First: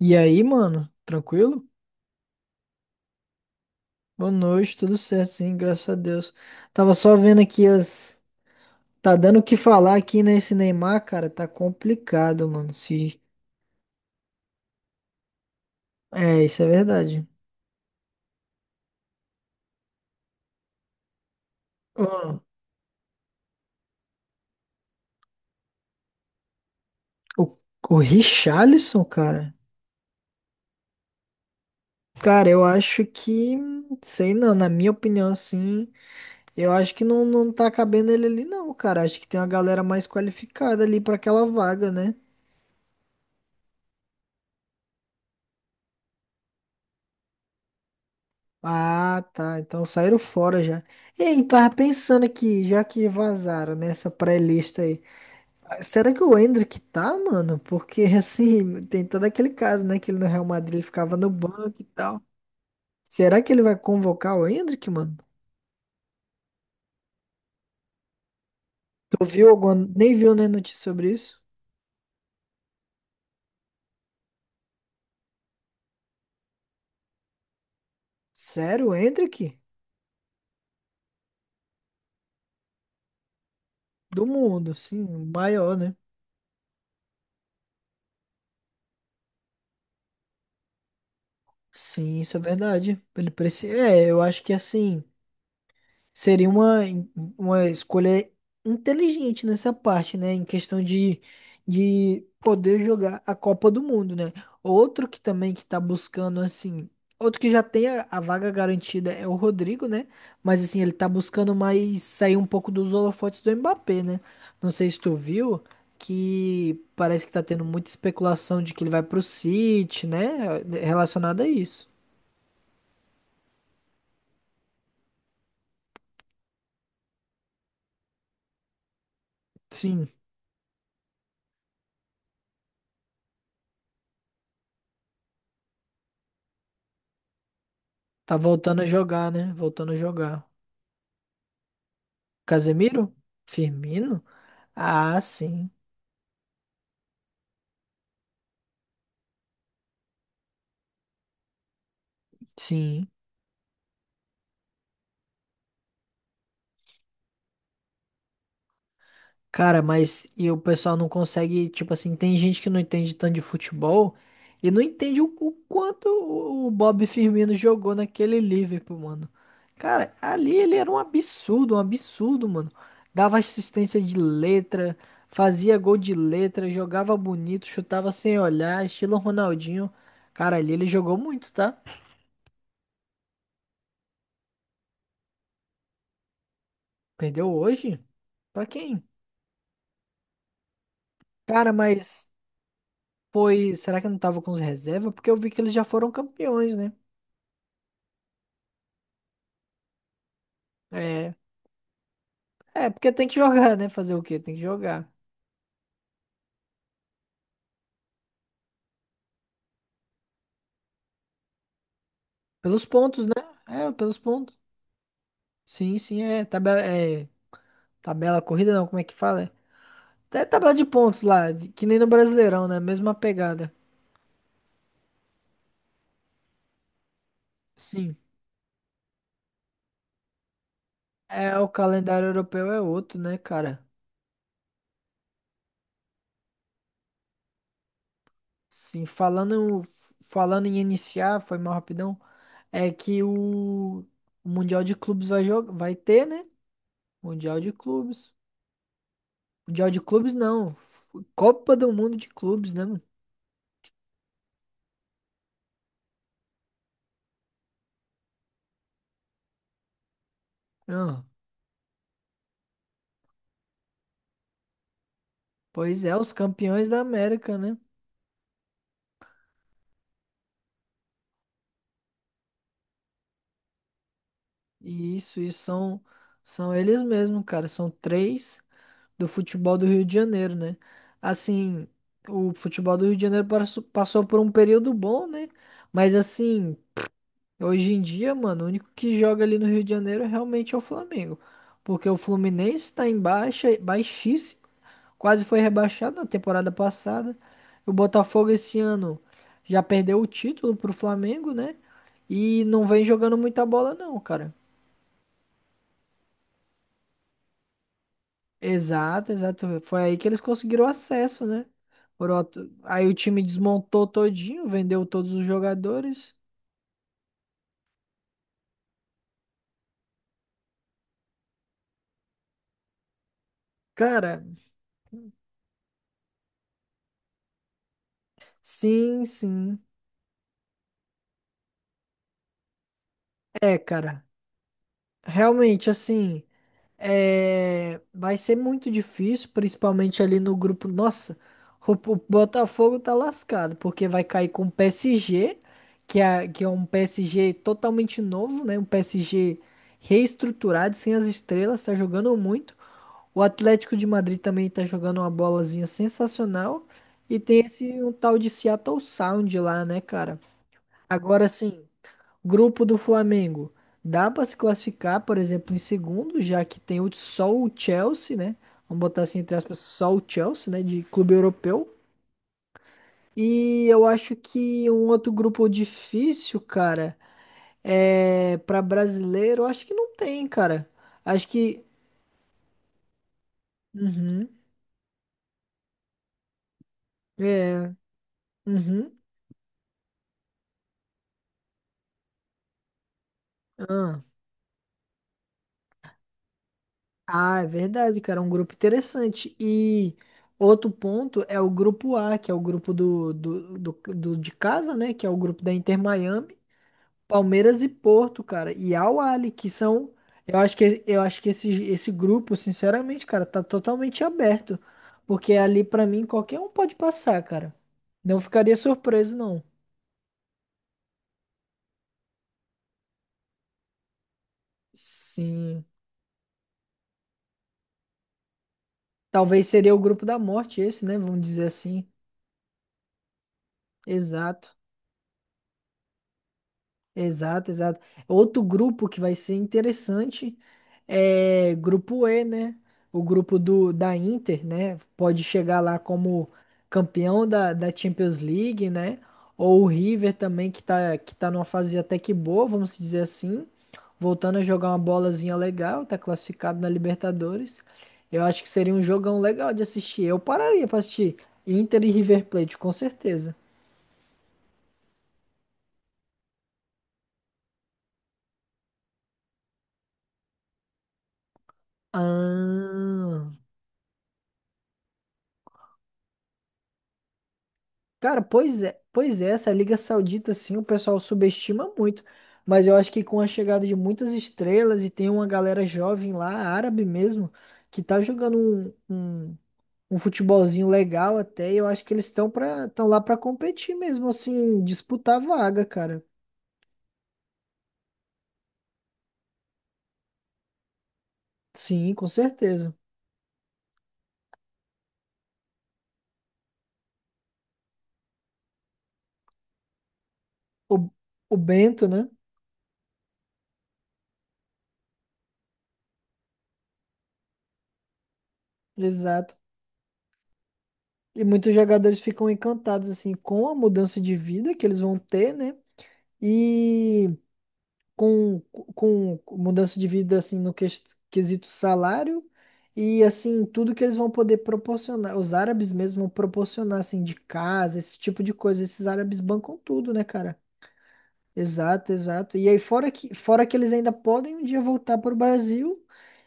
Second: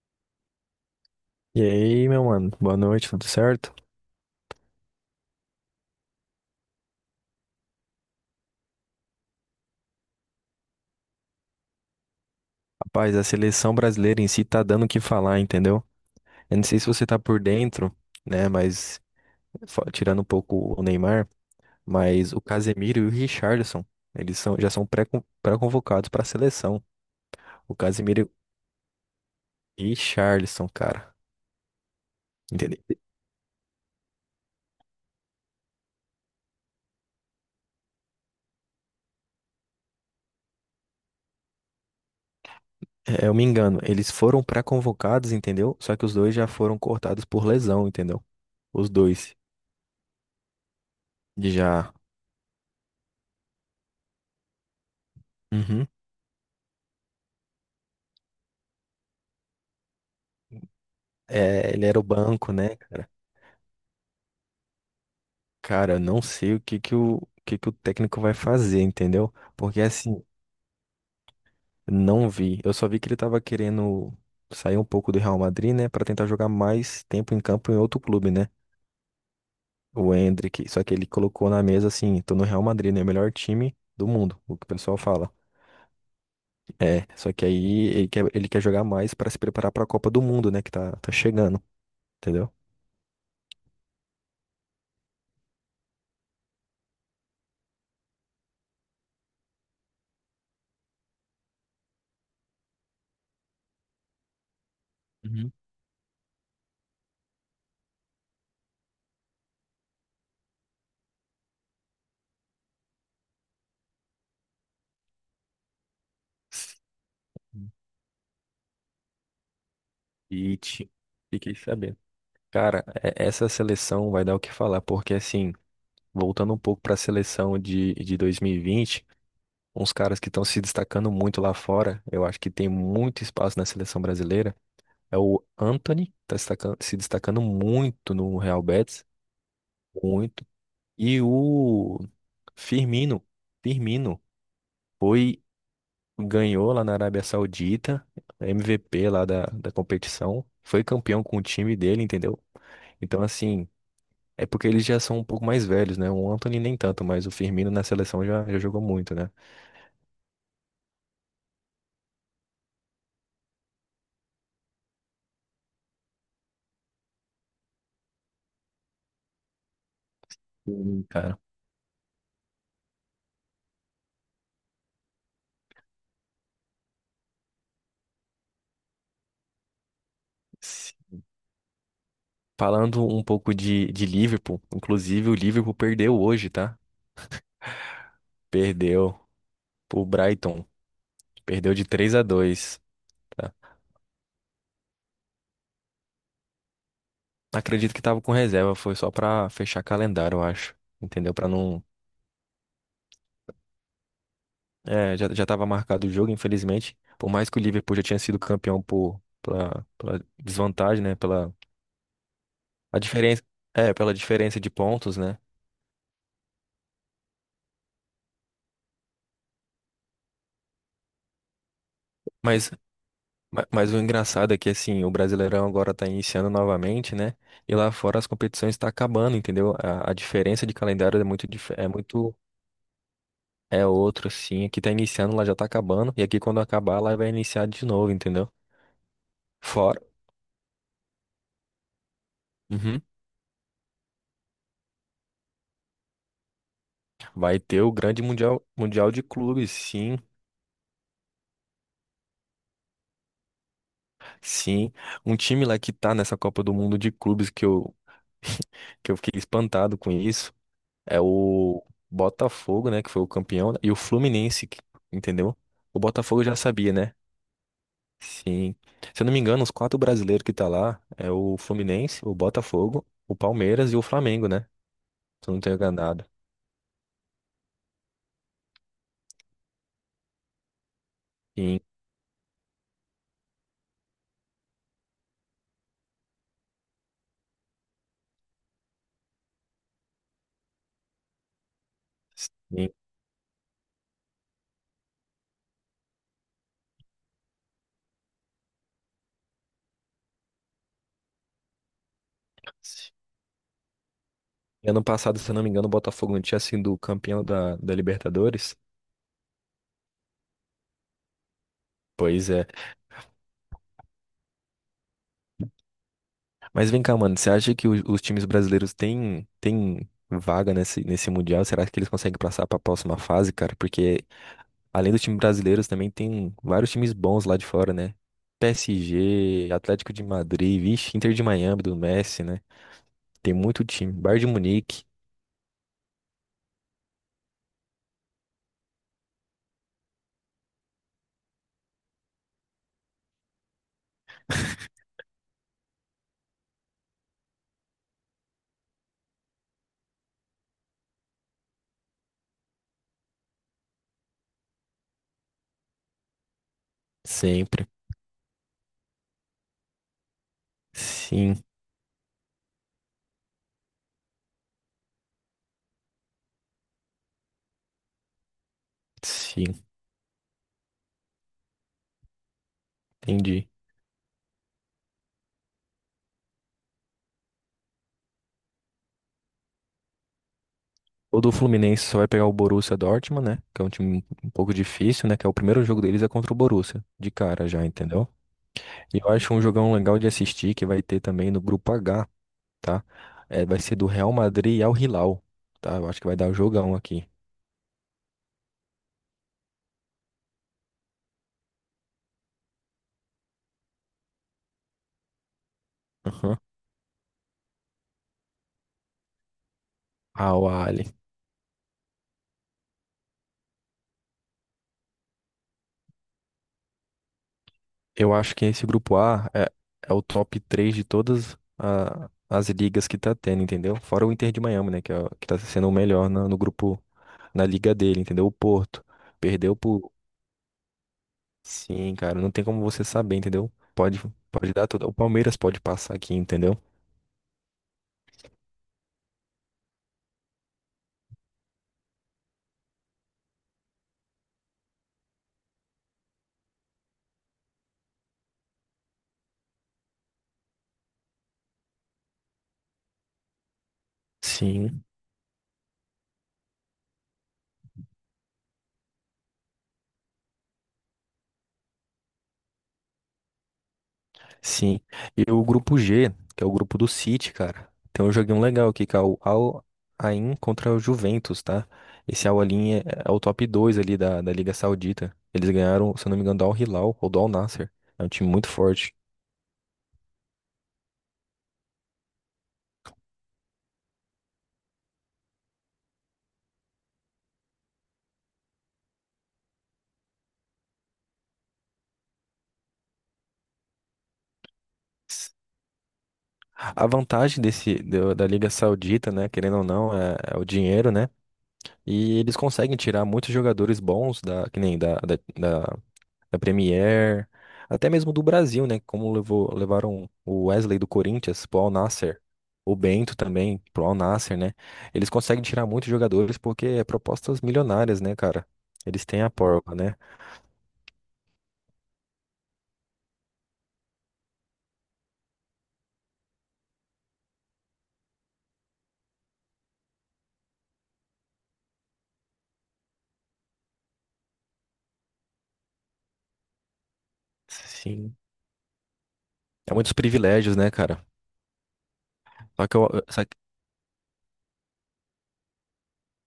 E aí, mano? E Tranquilo? aí, meu mano, boa noite, tudo certo? Boa noite, tudo certo, sim, graças a Deus. Tava só vendo aqui as. Tá dando o que falar aqui nesse Neymar, cara. Tá complicado, mano. Rapaz, Se... a seleção brasileira em si tá dando o que falar, entendeu? É, Eu isso não é sei se você tá verdade. por dentro, né, mas tirando um pouco o Neymar, mas o Ó. Casemiro e o Richarlison, já são pré-convocados pra seleção. O, O o Casemiro Richarlison, cara. e o Richarlison, cara, Cara, eu entendeu? acho que. Sei não, na minha opinião, sim. Eu acho que não, não tá cabendo ele ali, não, cara. Acho que tem uma galera mais qualificada ali pra aquela vaga, né? É, eu me engano, eles foram pré-convocados, entendeu? Só que os dois já foram cortados por lesão, entendeu? Os Ah, dois tá. Então saíram fora já. Ei, tava já. pensando aqui, já que vazaram nessa pré-lista aí. Uhum. Será que o Endrick tá, mano? Porque assim, tem todo aquele caso, né? Que ele no Real Madrid ele ficava no É, banco e ele era o tal. banco, né, cara? Será que ele vai convocar o Endrick, mano? Cara, eu não sei o que que o técnico vai fazer, Tu entendeu? viu alguma. Porque Nem assim, viu, né, notícia sobre isso? não vi. Eu só vi que ele tava querendo sair um pouco do Real Madrid, né, pra tentar jogar mais tempo em campo em outro clube, né? Sério, o Endrick? O Endrick, só que ele colocou na mesa assim, tô no Real Madrid, né, o melhor time do Do mundo, o que o mundo, pessoal sim, o fala. maior, né? É, só que aí ele quer jogar mais pra se preparar pra Copa do Mundo, né, que tá chegando, Sim, isso é entendeu? verdade. Ele precisa. É, eu acho que assim. Seria uma escolha inteligente nessa parte, né? Em questão de poder jogar a Copa do Mundo, né? Outro que também Uhum. que tá buscando, assim, outro que já tem a vaga garantida é o Rodrigo, né? Mas assim, ele tá buscando mais sair um pouco dos holofotes do Mbappé, né? Não sei se tu viu que parece que tá tendo muita especulação de que ele vai pro City, E né? ti- Relacionada a Fiquei isso. sabendo. Cara, essa seleção vai dar o que falar, porque assim, voltando um pouco para a seleção de 2020, uns Sim, caras que estão se destacando muito lá fora, eu acho que tem muito espaço na seleção brasileira, é o Antony, tá se destacando muito tá no Real voltando a Betis, jogar, né? Voltando a muito, jogar. e o Casemiro? Firmino, Firmino Firmino? Ah, foi, sim. ganhou lá na Arábia Saudita, MVP lá da competição, foi campeão com o time dele, entendeu? Sim. Então, assim, é porque eles já são um pouco mais velhos, né? O Anthony nem tanto, mas o Firmino na seleção já jogou muito, né? Cara, mas e o pessoal não consegue, tipo assim, tem gente que não entende tanto de futebol e não entende o quanto o Bob Firmino jogou naquele Liverpool, mano. Cara, ali ele era Sim, cara. Um absurdo, mano. Dava assistência de letra, fazia gol de letra, jogava bonito, chutava sem olhar, estilo Ronaldinho. Cara, ali ele Se- jogou muito, tá? Falando um pouco de Liverpool, inclusive o Liverpool perdeu hoje, tá? Perdeu hoje? Pra quem? Perdeu pro Brighton. Cara, Perdeu de 3 a mas 2. Tá? foi. Será que eu não tava com os reservas porque eu vi que eles já foram campeões, né? Acredito que tava com reserva, foi só pra fechar calendário, eu acho. Entendeu? É. Pra não. É, porque tem que jogar, né? Fazer o quê? Tem que jogar. É, já tava marcado o jogo, infelizmente. Por mais que o Liverpool já tinha sido campeão pela desvantagem, né? Pela Pelos a pontos, né? diferença, É, é, pela pelos pontos. diferença de pontos, né? Sim, sim, é. Tabela, é, tabela corrida, não, como é que fala? É. Até tabela de pontos lá, de- que nem no Brasileirão, Mas né? Mesma pegada. mas o engraçado é que, assim, o Brasileirão agora tá iniciando novamente, né? E lá Sim. fora as competições estão acabando, entendeu? A diferença de calendário é muito, É, o é calendário muito, europeu é outro, né, cara? é outro, assim. Aqui tá iniciando, lá já tá acabando. E aqui quando acabar, lá vai iniciar de novo, entendeu? Sim, falando, Fora. falando em iniciar, foi mal rapidão. É Uhum. que o Mundial de Clubes vai, jogar vai ter, né? Vai Mundial de ter o grande Clubes. mundial, mundial de clubes, Mundial de sim, clubes, não. F- Copa do Mundo de clubes, né, mano? sim. Um time lá que tá nessa Copa do Mundo de clubes que eu, que eu fiquei espantado com isso é Ah, o Botafogo, né, que foi o campeão, e o Fluminense, que- entendeu? O pois é, os Botafogo já campeões sabia, da né? América, né? Sim. Se eu não me engano, os quatro brasileiros que tá lá é o Fluminense, o Botafogo, o Palmeiras e o Flamengo, né? E isso, Se eu não isso tenho são, enganado. são eles mesmos, cara. São três do futebol do Rio de Janeiro, né? Sim, Assim, o futebol do Rio de Janeiro passou por um período bom, né? Mas assim, hoje em dia, mano, o único que joga ali no Rio de Janeiro realmente é o Flamengo. Porque o sim. Fluminense tá em baixa, baixíssimo. Quase foi rebaixado na temporada passada. O Botafogo esse ano já perdeu o título pro Flamengo, né? E não vem jogando muita bola, não, cara. E ano passado, se eu não me engano, o Botafogo não tinha sido campeão da Libertadores. Exato, exato. Foi aí que eles conseguiram acesso, né? Por Pois é. outro- Aí o time desmontou todinho, vendeu todos os jogadores. Mas vem cá, mano, você acha que os times brasileiros têm vaga nesse Mundial? Será que eles conseguem passar pra próxima fase, cara? Porque Cara, além do time brasileiro, também tem vários times bons lá de fora, né? sim, PSG, sim. Atlético de Madrid, vixe, Inter de Miami do Messi, né? Tem É, muito time. cara. Bayern de Munique, Realmente, assim. É, vai ser muito difícil, principalmente ali no grupo. Nossa, o Botafogo tá lascado, porque vai cair com o PSG, que é um PSG totalmente novo, né? Um PSG reestruturado, sem as estrelas, tá jogando muito. O Atlético de Madrid também tá jogando uma bolazinha sensacional. E tem esse sempre. um tal de Seattle Sound lá, né, cara? Agora Sim, sim. Grupo do Flamengo. Dá para se classificar, por exemplo, em segundo, já que tem o- só o Chelsea, né? Vamos botar assim, entre aspas, sim, só o Chelsea, né? De clube europeu. entendi. E eu acho que um outro grupo difícil, cara, é para brasileiro, eu acho que não tem, cara. O Acho do que. Fluminense só vai pegar o Borussia Dortmund, né? Que é um time Uhum. um pouco difícil, né? Que é o primeiro jogo deles é contra o Borussia, de cara já, É. entendeu? Uhum. E eu acho um jogão legal de assistir que vai ter também no grupo H, tá? É, vai ser do Ah. Real Madrid e Al Hilal, tá? Eu acho que vai dar o jogão aqui. Ah, é verdade, cara. É um grupo interessante. E outro ponto é o grupo A, que é o grupo do de casa, né? Que é o grupo da Inter Miami, Aham. Palmeiras e Porto, cara. E Al Ahly, que são. Eu Al acho que, Ahly. eu acho que esse grupo, sinceramente, cara, tá totalmente aberto. Porque ali, pra mim, qualquer um pode passar, cara. Eu Não acho que ficaria esse grupo surpreso, A não. é, é o top 3 de todas as ligas que tá tendo, entendeu? Fora o Inter de Miami, né? Que, é, que tá Sim. sendo o melhor no grupo, na liga dele, entendeu? O Porto Talvez perdeu seria o por. grupo da morte, esse, né? Vamos dizer assim. Sim, cara, não tem como você saber, entendeu? Pode, pode Exato. dar tudo. O Palmeiras pode passar aqui, entendeu? Exato, exato. Outro grupo que vai ser interessante é grupo E, né? O grupo do, da Inter, né? Pode chegar lá como campeão da Champions League, né? Ou o River também, que tá numa fase até que boa, vamos dizer assim. Voltando a jogar uma Sim. bolazinha legal, tá classificado na Libertadores. Eu acho que seria um jogão legal de assistir. Eu pararia pra assistir Inter e River Plate, com certeza. Sim. E o grupo G, que é o grupo do City, cara. Tem um joguinho legal aqui, que é o Al Ain contra o Juventus, tá? Esse Al Ain é, é o Ah. top 2 ali da Liga Saudita. Eles ganharam, se eu não me engano, do Al Hilal ou do Al Nassr. É um Cara, time muito pois é, forte. pois é, essa Liga Saudita, sim, o pessoal subestima muito. Mas eu acho que com a chegada de muitas estrelas e tem uma galera jovem lá, árabe mesmo, que tá jogando um, um, um futebolzinho legal até, e eu acho que eles estão para estão lá para competir mesmo, assim, disputar vaga, cara. A vantagem desse da Liga Saudita, né, querendo ou não, é, é o dinheiro, né? Sim, com E eles certeza. conseguem tirar muitos jogadores bons da, que nem da, da, da Premier, até mesmo do Brasil, né? Como levou, levaram o Wesley do O, o Corinthians pro Al Bento, né? Nassr, o Bento também pro Al Nassr, né? Eles conseguem tirar muitos jogadores porque é propostas milionárias, né, cara? Eles têm a Exato. porra, né? E muitos jogadores ficam encantados, assim, com a mudança de vida que eles vão ter, né? E com, com mudança de vida assim no quesito salário e assim tudo que eles vão poder proporcionar, os árabes mesmo vão proporcionar assim de casa, esse Sim. tipo de coisa, esses árabes bancam É muitos tudo, né, cara? privilégios, né, cara? Exato, exato. E aí Só que eu, fora que eles ainda podem um dia voltar pro Brasil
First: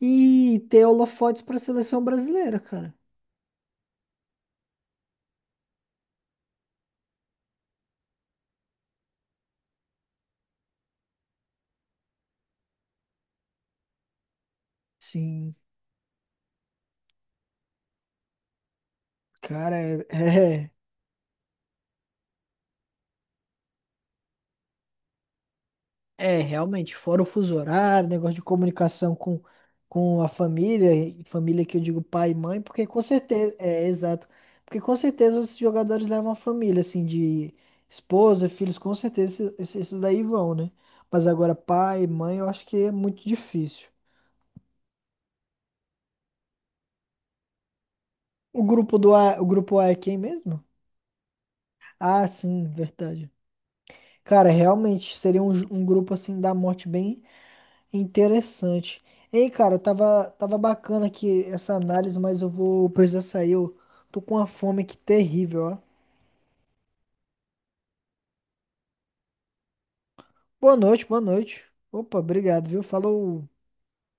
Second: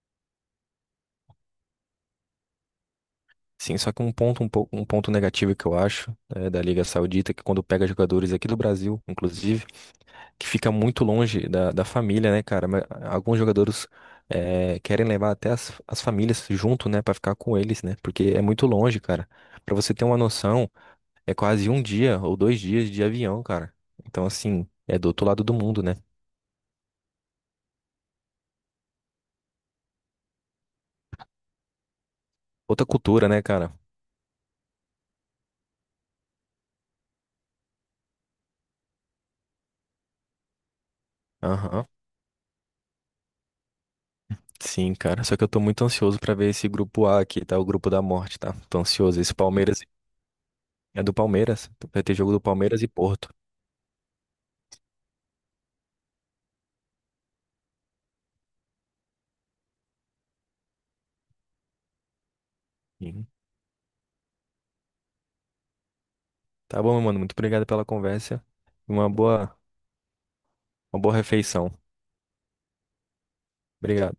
e ter holofotes para a seleção brasileira, cara. Sim, só que um ponto, um pouco, um ponto negativo que eu acho, né, da Liga Saudita, é que quando pega jogadores aqui do Brasil, inclusive, que fica muito longe da família, né, cara? Mas alguns jogadores querem levar até Sim, as famílias junto, né, pra ficar com eles, né? Porque é muito longe, cara. Pra cara, você ter uma é, noção, é quase um dia ou dois dias de avião, cara. Então, assim, é do outro lado do mundo, né? É, realmente, fora o fuso horário, negócio de comunicação com a família, e família que eu digo pai e mãe, porque Outra com cultura, né, certeza, cara? é, exato, porque com certeza os jogadores levam a família, assim, de esposa, filhos, com certeza esses daí vão, né? Mas agora Aham. pai, mãe, eu acho que é muito difícil. Sim, cara. Só que eu tô muito ansioso pra ver esse grupo A aqui, tá? O grupo da morte, tá? O Tô grupo do ansioso. Esse A, o grupo Palmeiras A é quem mesmo? é do Palmeiras. Vai ter Ah, jogo do sim, Palmeiras e verdade. Porto. Cara, realmente, seria um grupo, assim, da morte bem interessante. Ei, cara, tava bacana aqui essa análise, mas eu vou precisar Uhum. sair. Eu tô com uma fome aqui terrível, ó. Tá bom, meu mano. Muito obrigado pela conversa. Uma boa, Boa uma noite, boa boa noite. refeição. Opa, obrigado, viu? Falou. Obrigado.